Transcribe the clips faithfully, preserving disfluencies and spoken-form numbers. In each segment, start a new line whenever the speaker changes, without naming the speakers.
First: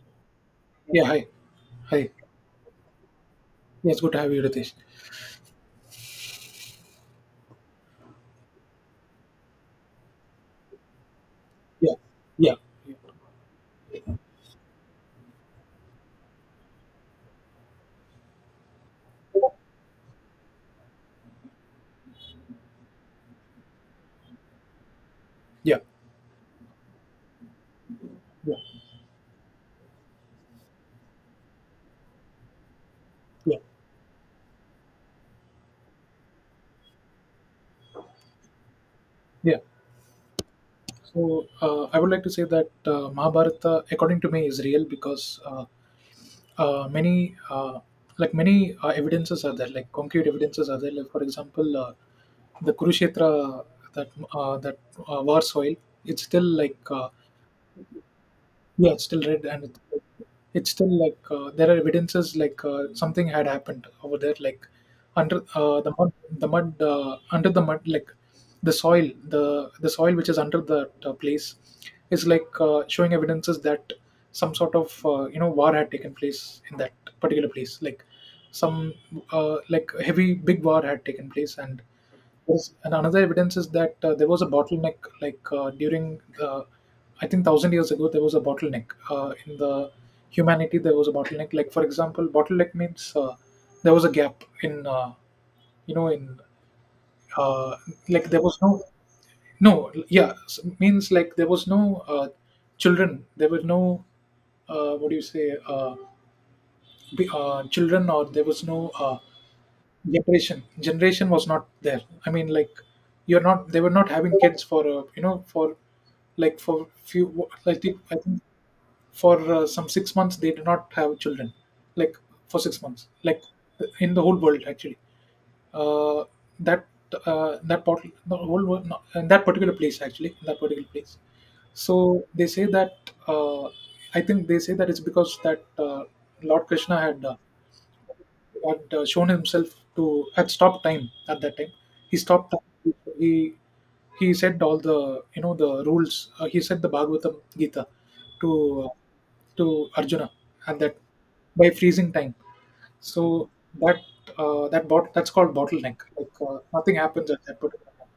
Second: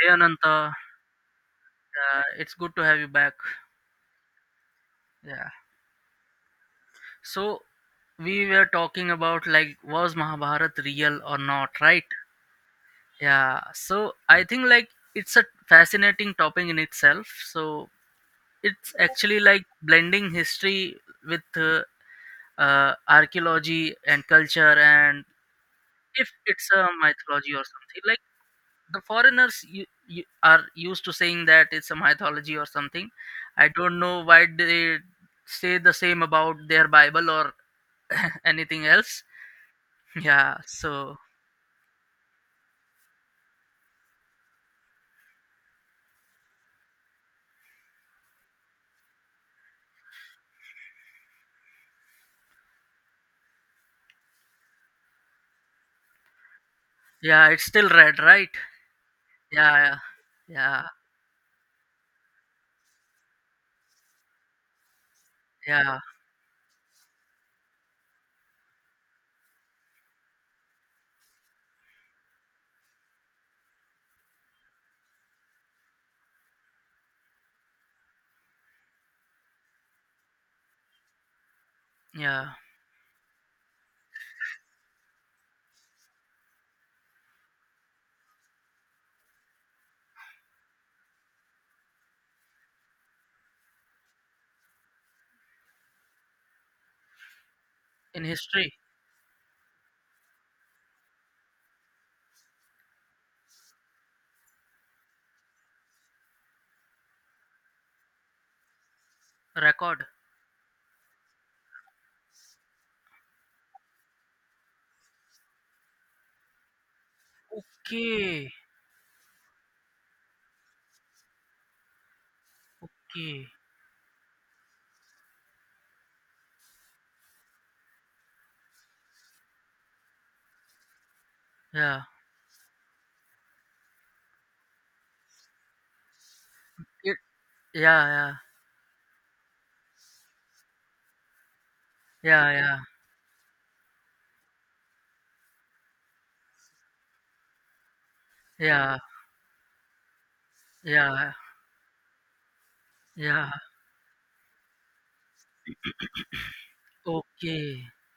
Hey Ananta,
Yeah, hi. Hi.
uh, it's good to have you back.
Yes, good to have you, Ritesh.
Yeah. So we were talking about, like, was Mahabharata real or not,
Yeah,
right?
yeah,
Yeah. So I think like it's a fascinating topic in itself. So it's actually like blending history with uh, uh, archaeology and culture, and
yeah,
if it's a mythology or something, like
yeah,
the foreigners you, you are used to saying that it's a mythology or something.
yeah,
I don't know why they say the same about their bible or anything else.
yeah.
Yeah. So
So uh, I would like to say that uh, Mahabharata, according to me, is real because uh, uh, many, uh, like many uh, evidences are there, like concrete evidences are there. Like for example, uh, the Kurukshetra that uh, that uh, war soil, it's still like uh,
yeah, it's still red, right?
yeah, it's still red, and it's,
Yeah,
it's
yeah.
still like uh, there are evidences like uh, something had happened over there, like under uh,
Yeah.
the
Yeah,
mud, the mud uh, under the mud, like the soil, the the soil which is under that uh, place is like uh, showing evidences that some sort of uh, you know war had taken place in that particular place, like some uh, like heavy big war had taken place, and
yeah.
yes, and another evidence is that uh, there was a bottleneck, like uh, during the, I think thousand years ago, there was a bottleneck uh, in the humanity. There was a bottleneck. Like for example, bottleneck means uh, there was a gap in, uh, you know, in uh,
In
like there was
history.
no, no, yeah, s- means like there was no uh, children. There were no, uh, what do you say, uh, be- uh, children, or there was no uh,
Record.
generation generation was not there. I mean, like you're not they were not having kids for uh, you know for like for few, i think i think
Okay.
for uh, some six months they did not have children, like for six months, like
Okay.
in the whole world actually, uh, that uh, that part the whole world, no, in that particular place actually, in that particular place
Yeah.
so they say that uh, I think they say that it's because that uh, Lord Krishna
It.
had uh,
Yeah, yeah,
had uh, shown himself to, had stopped time at that time. He
yeah,
stopped
yeah,
time. He he said all the you know the rules. Uh, he said the Bhagavatam Gita to uh,
yeah,
to Arjuna at that,
yeah.
by freezing time. So
Yeah.
that uh, that bot that's called bottleneck. Like uh, nothing happens at that
Okay.
particular time.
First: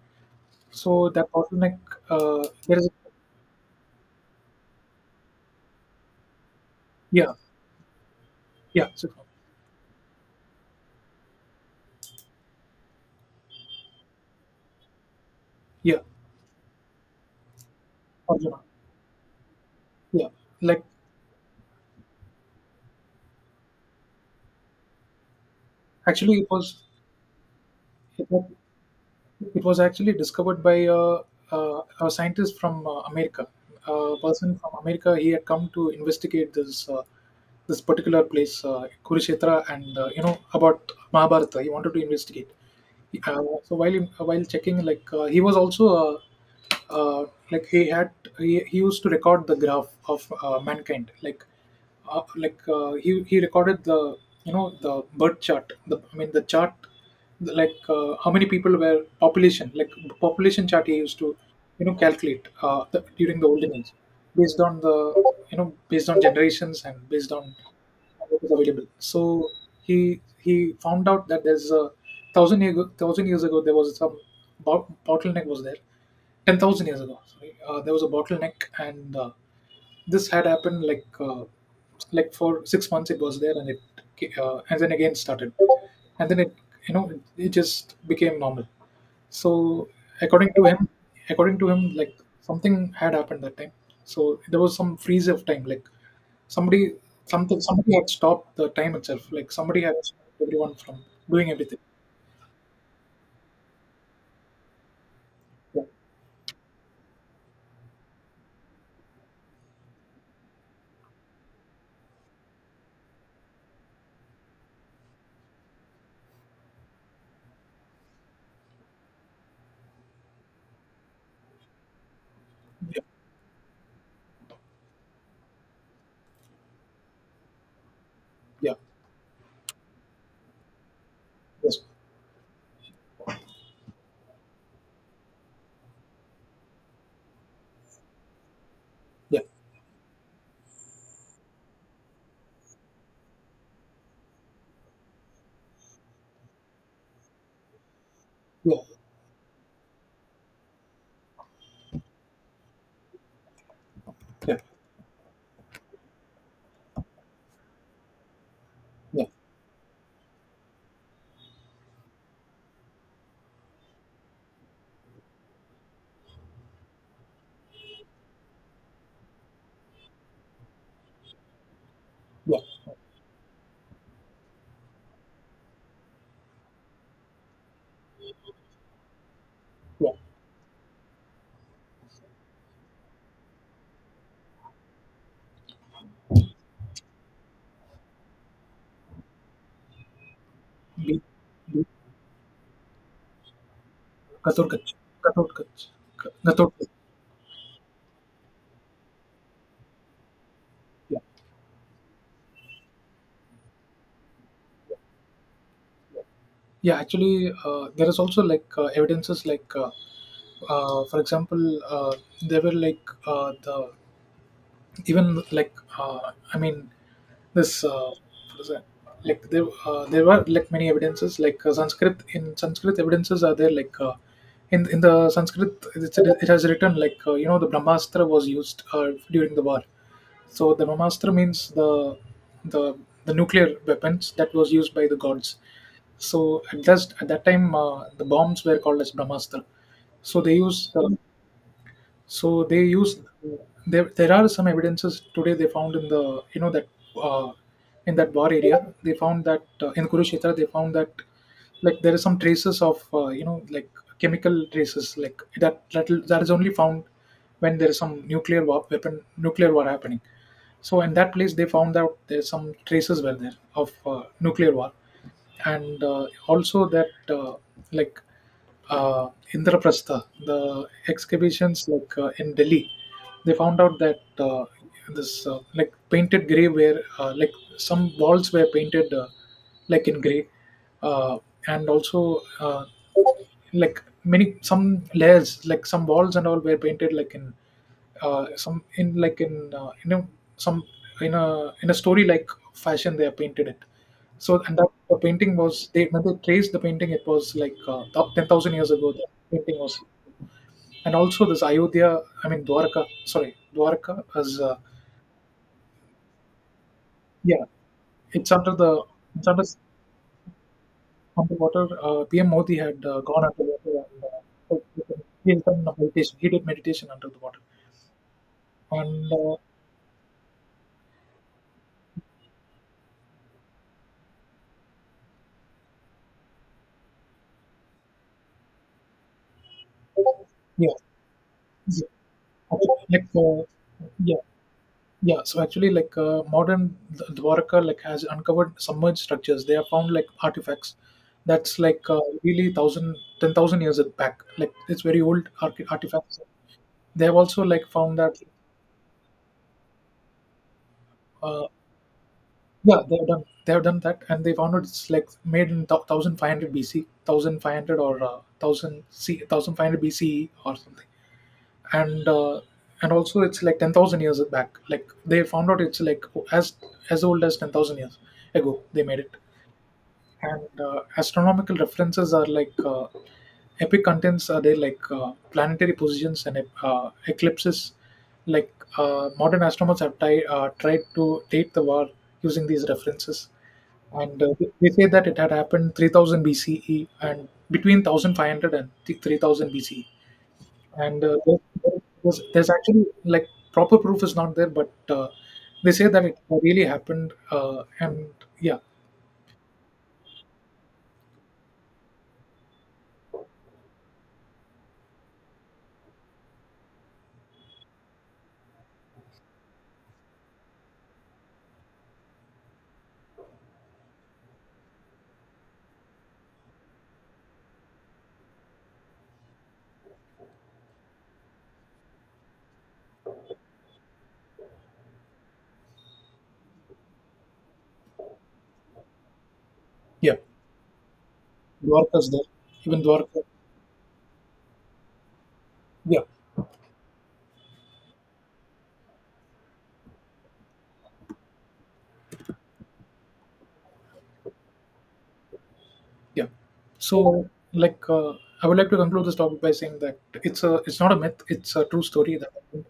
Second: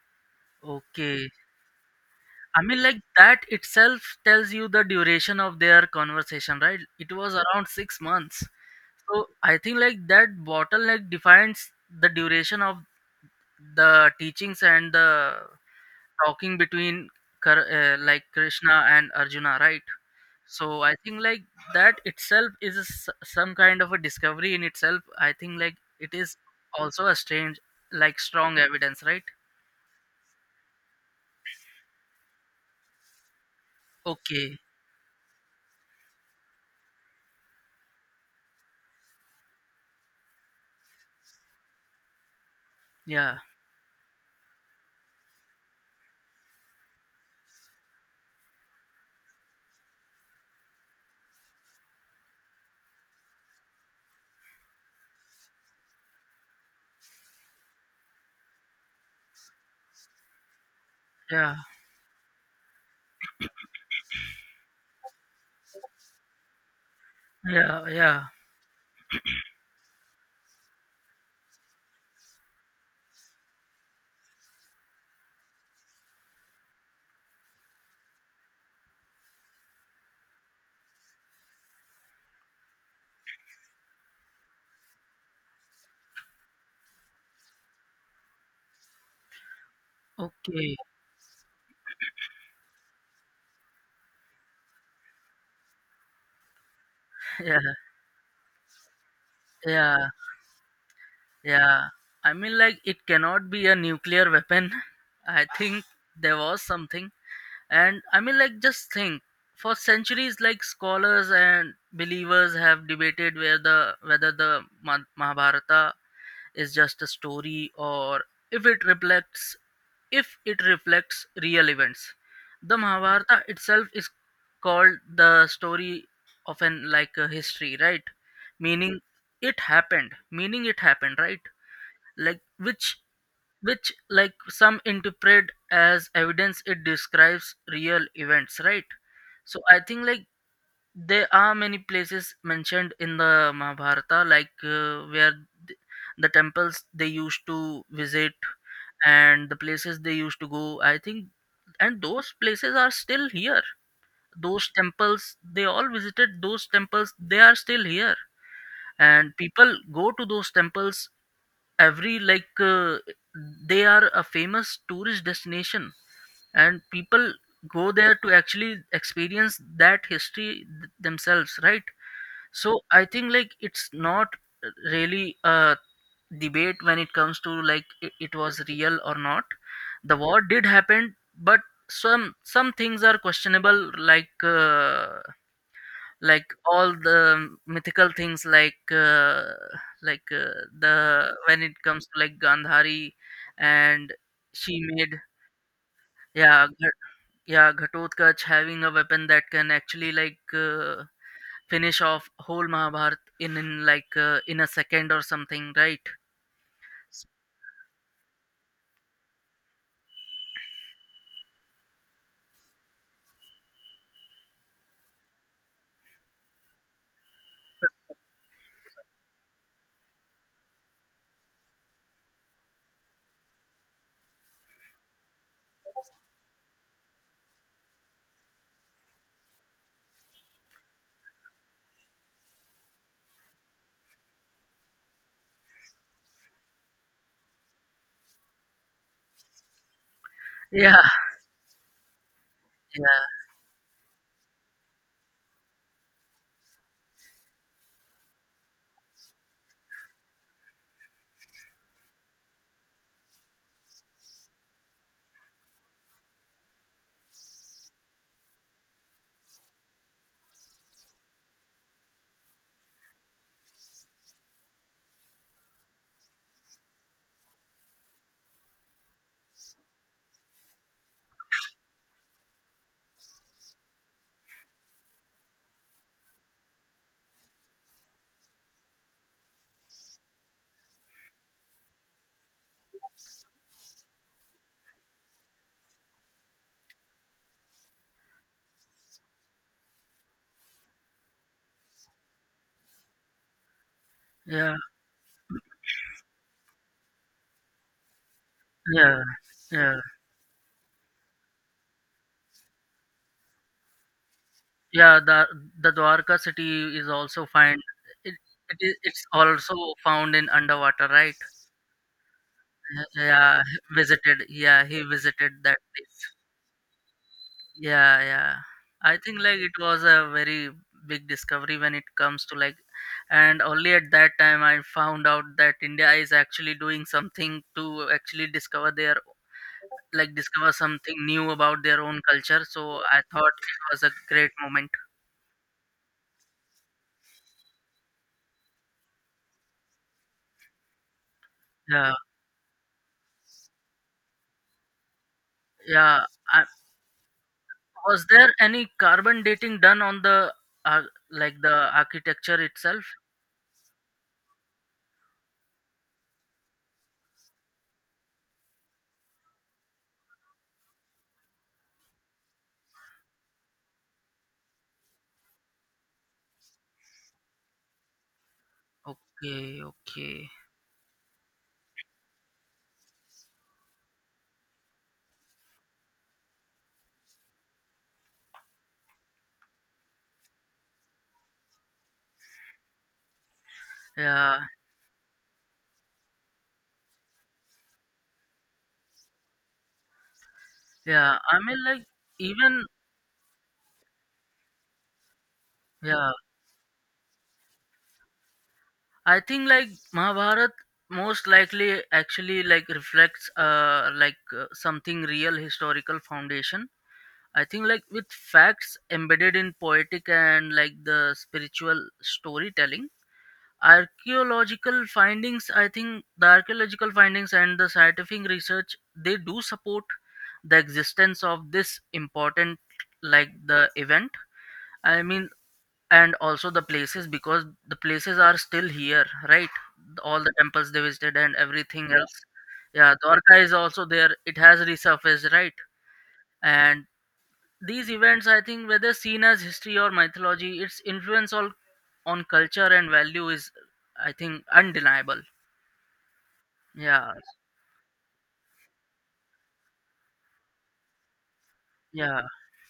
So
Okay.
that bottleneck, uh,
I
there
mean,
is.
like, that itself tells you the duration of their conversation, right? It was
Yeah,
around six months.
yeah, so-
So I think like that bottleneck defines the duration of the teachings and the
yeah.
talking between Kar- uh, like
Arjuna.
Krishna and Arjuna, right?
Yeah,
So
like
I think like that itself is a s some kind of a discovery in itself. I think like it is
actually it was
also a strange, like
it was
strong evidence, right?
It was actually discovered by a, a, a scientist from uh, America. A
Okay.
person from America, he had come to investigate this uh, this particular place, uh, Kurukshetra, and uh, you know about Mahabharata. He wanted to investigate.
Yeah.
Uh, so while in- uh, while checking, like uh, he was also uh, uh, like he had, he, he used to record the graph of uh, mankind, like uh, like uh, he he recorded the you know the birth chart. The, I mean, the chart, the, like uh, how many people were, population, like population chart he used to,
Yeah.
you know, calculate uh, the, during the olden age based on the you know based on generations and based on
Yeah. Yeah.
what is available. So he he found out that there's a, thousand year ago, thousand years ago there was some bo- bottleneck was there. Ten thousand years ago, sorry, uh, there was a bottleneck, and uh, this had happened like uh, like for six months it was there, and it uh, and then again started, and then it, you know, it, it just became normal. So according to
Okay.
him, according to him like something had happened that time, so there was some freeze of time, like somebody,
Yeah.
something somebody had stopped the time itself, like somebody had
Yeah,
stopped everyone from doing everything.
yeah. I mean, like, it cannot be a nuclear weapon. I think
Yeah,
there was something. And I mean, like, just think. For centuries, like, scholars and believers have debated where the, whether the Ma- Mahabharata is just a story or if it reflects if it reflects real events. The
yeah,
Mahabharata itself is called the story of an, like, a history, right?
yeah.
Meaning it happened. Meaning it happened, right?
Yes.
Like, which which like, some interpret as evidence, it describes real events, right?
Yeah,
So I think like there are many places mentioned in the Mahabharata, like, uh, where th- the temples they used to visit
yeah,
and the places they used to go, I think. And those places are still here.
yeah,
Those temples they all visited, those temples, they are still here.
yeah,
And people go to those temples every, like, uh, they are a famous tourist destination, and people go there to actually experience that history th- themselves, right?
yeah,
So I think like it's not really a debate when it comes to like it, it was real or not.
yeah.
The war did happen, but some some things are questionable, like, uh, like all the mythical things, like, uh, like uh, the when it
Be-
comes to, like, Gandhari and she
Kathorkach.
made
Kathorkach. K-
yeah
Gathorkach.
Ghat- yeah Ghatotkacha having a weapon that can actually, like, uh,
Yeah.
finish off whole Mahabharata in, in, like, uh, in a second or something, right?
Yeah, actually, uh, there is also like uh, evidences like, uh, uh, for example, uh, there were like uh, the even like uh, I mean this, uh, what is that? Like there, uh, there were like many evidences like, uh, Sanskrit in Sanskrit evidences are there, like uh, in in the Sanskrit, it's, it has written like, uh, you know, the Brahmastra was used uh, during the war. So the Brahmastra means the the the nuclear weapons that was used by the gods. So at that at that time uh, the bombs were called as Brahmastra. So they
yeah,
used uh, so they use
yeah,
there, there are some evidences today they found in the, you know, that uh, in that war area they found that uh, in Kurukshetra they found that, like, there is some traces of uh, you know, like chemical traces, like that that, that is only found when there is some nuclear war weapon nuclear war happening. So in that place they found out there's some traces were there of uh, nuclear war. And uh, also that uh, like, uh, Indraprastha, the excavations, like uh, in Delhi, they found out that uh, this, uh, like painted grey, where uh, like some walls were painted uh, like in grey, uh, and also uh, like many some layers, like some walls and all were painted like in, uh, some in like in uh, in a, some in a, in a story like fashion they have painted it. So,
yeah,
and that the painting was, they, when they traced the painting, it was like uh, ten thousand years ago
yeah,
the painting
yeah.
was. And also this, ayodhya I mean Dwarka, sorry, Dwarka is uh,
Yeah, the the Dwarka city is also
yeah,
find. it,
it's under
it is,
the
it's
it's under,
also found in underwater, right?
underwater. uh, PM Modi had uh,
Yeah,
gone
yeah,
underwater and uh,
visited. Yeah, he visited
he did
that place.
meditation, he did meditation under the water.
Yeah, yeah. I
And
think
uh,
like it was a very big discovery when it comes to, like, and only at that time I found out that India is actually doing something to actually discover their, like, discover
yeah,
something new about their
yeah.
own culture.
Okay,
So I
like
thought
uh,
it was a
yeah,
great moment.
yeah. So actually, like uh, modern Dw- Dwarka like has uncovered submerged structures. They have found like artifacts that's like
Yeah,
uh, really, thousand, ten thousand years back. Like it's very old, arch-
yeah.
artifacts.
I,
They have also like found
was
that.
there any carbon dating done on the uh, like
Uh,
the architecture
yeah,
itself?
they have done. They have done that, and they found out it's like made in thousand five hundred B C, thousand five hundred or uh, thousand C, thousand five hundred B C E or something. And uh, and also it's like ten thousand years back, like they found out it's like as, as old as ten thousand years ago they made it.
Okay, okay.
And uh, astronomical references are like uh, epic contents are there, like uh, planetary positions and uh, eclipses, like uh, modern astronomers have ti- uh, tried to date the war using these references. And uh,
Yeah.
they say that it had happened three thousand B C E, and between one thousand five hundred and three thousand B C E. And uh,
Yeah, I mean,
there's,
like,
there's there's
even,
actually, like, proper proof is not there, but uh, they say that
yeah,
it really happened, uh, and yeah,
I think, like, Mahabharat most likely actually, like, reflects, uh, like, uh, something real historical foundation. I think, like, with facts embedded in poetic and, like, the spiritual storytelling, archaeological findings, I think the archaeological findings and the scientific research, they do support the existence of this important, like, the event. I mean, and also the places, because the places are still here, right? The-
yeah.
all the temples they visited and everything. Yeah.
Dwarka's
Else.
there, even
Yeah.
Dwarka.
Dwarka is also there, it has resurfaced, right?
Yeah,
And these events, I think, whether seen as history or mythology, its influence all on culture and value is, I think, undeniable.
yeah.
Yeah.
So, like uh, I would like to conclude this topic by saying that it's a it's not a myth, it's a true story
Yeah.
that happened.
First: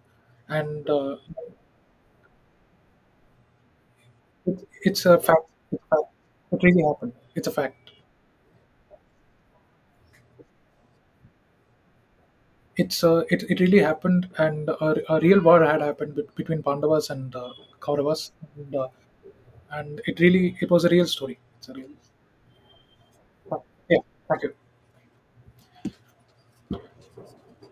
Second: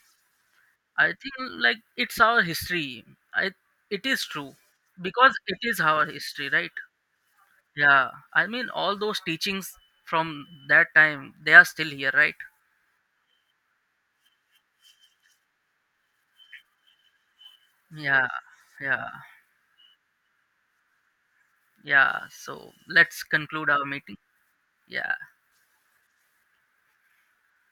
And
I
uh,
think like it's our history. I, it is true,
it, it's a
because
fact.
it is
It's a
our
fact.
history,
It
right?
really happened. It's a fact.
Yeah, I mean, all those teachings from that time they are still here, right?
It's uh, it, it really happened. And a, a real war had happened bet- between Pandavas and uh,
Yeah,
Kauravas. And uh,
yeah,
and it really, it was a real story. It's a real.
yeah. So let's conclude our
Yeah,
meeting.
thank you.
Yeah.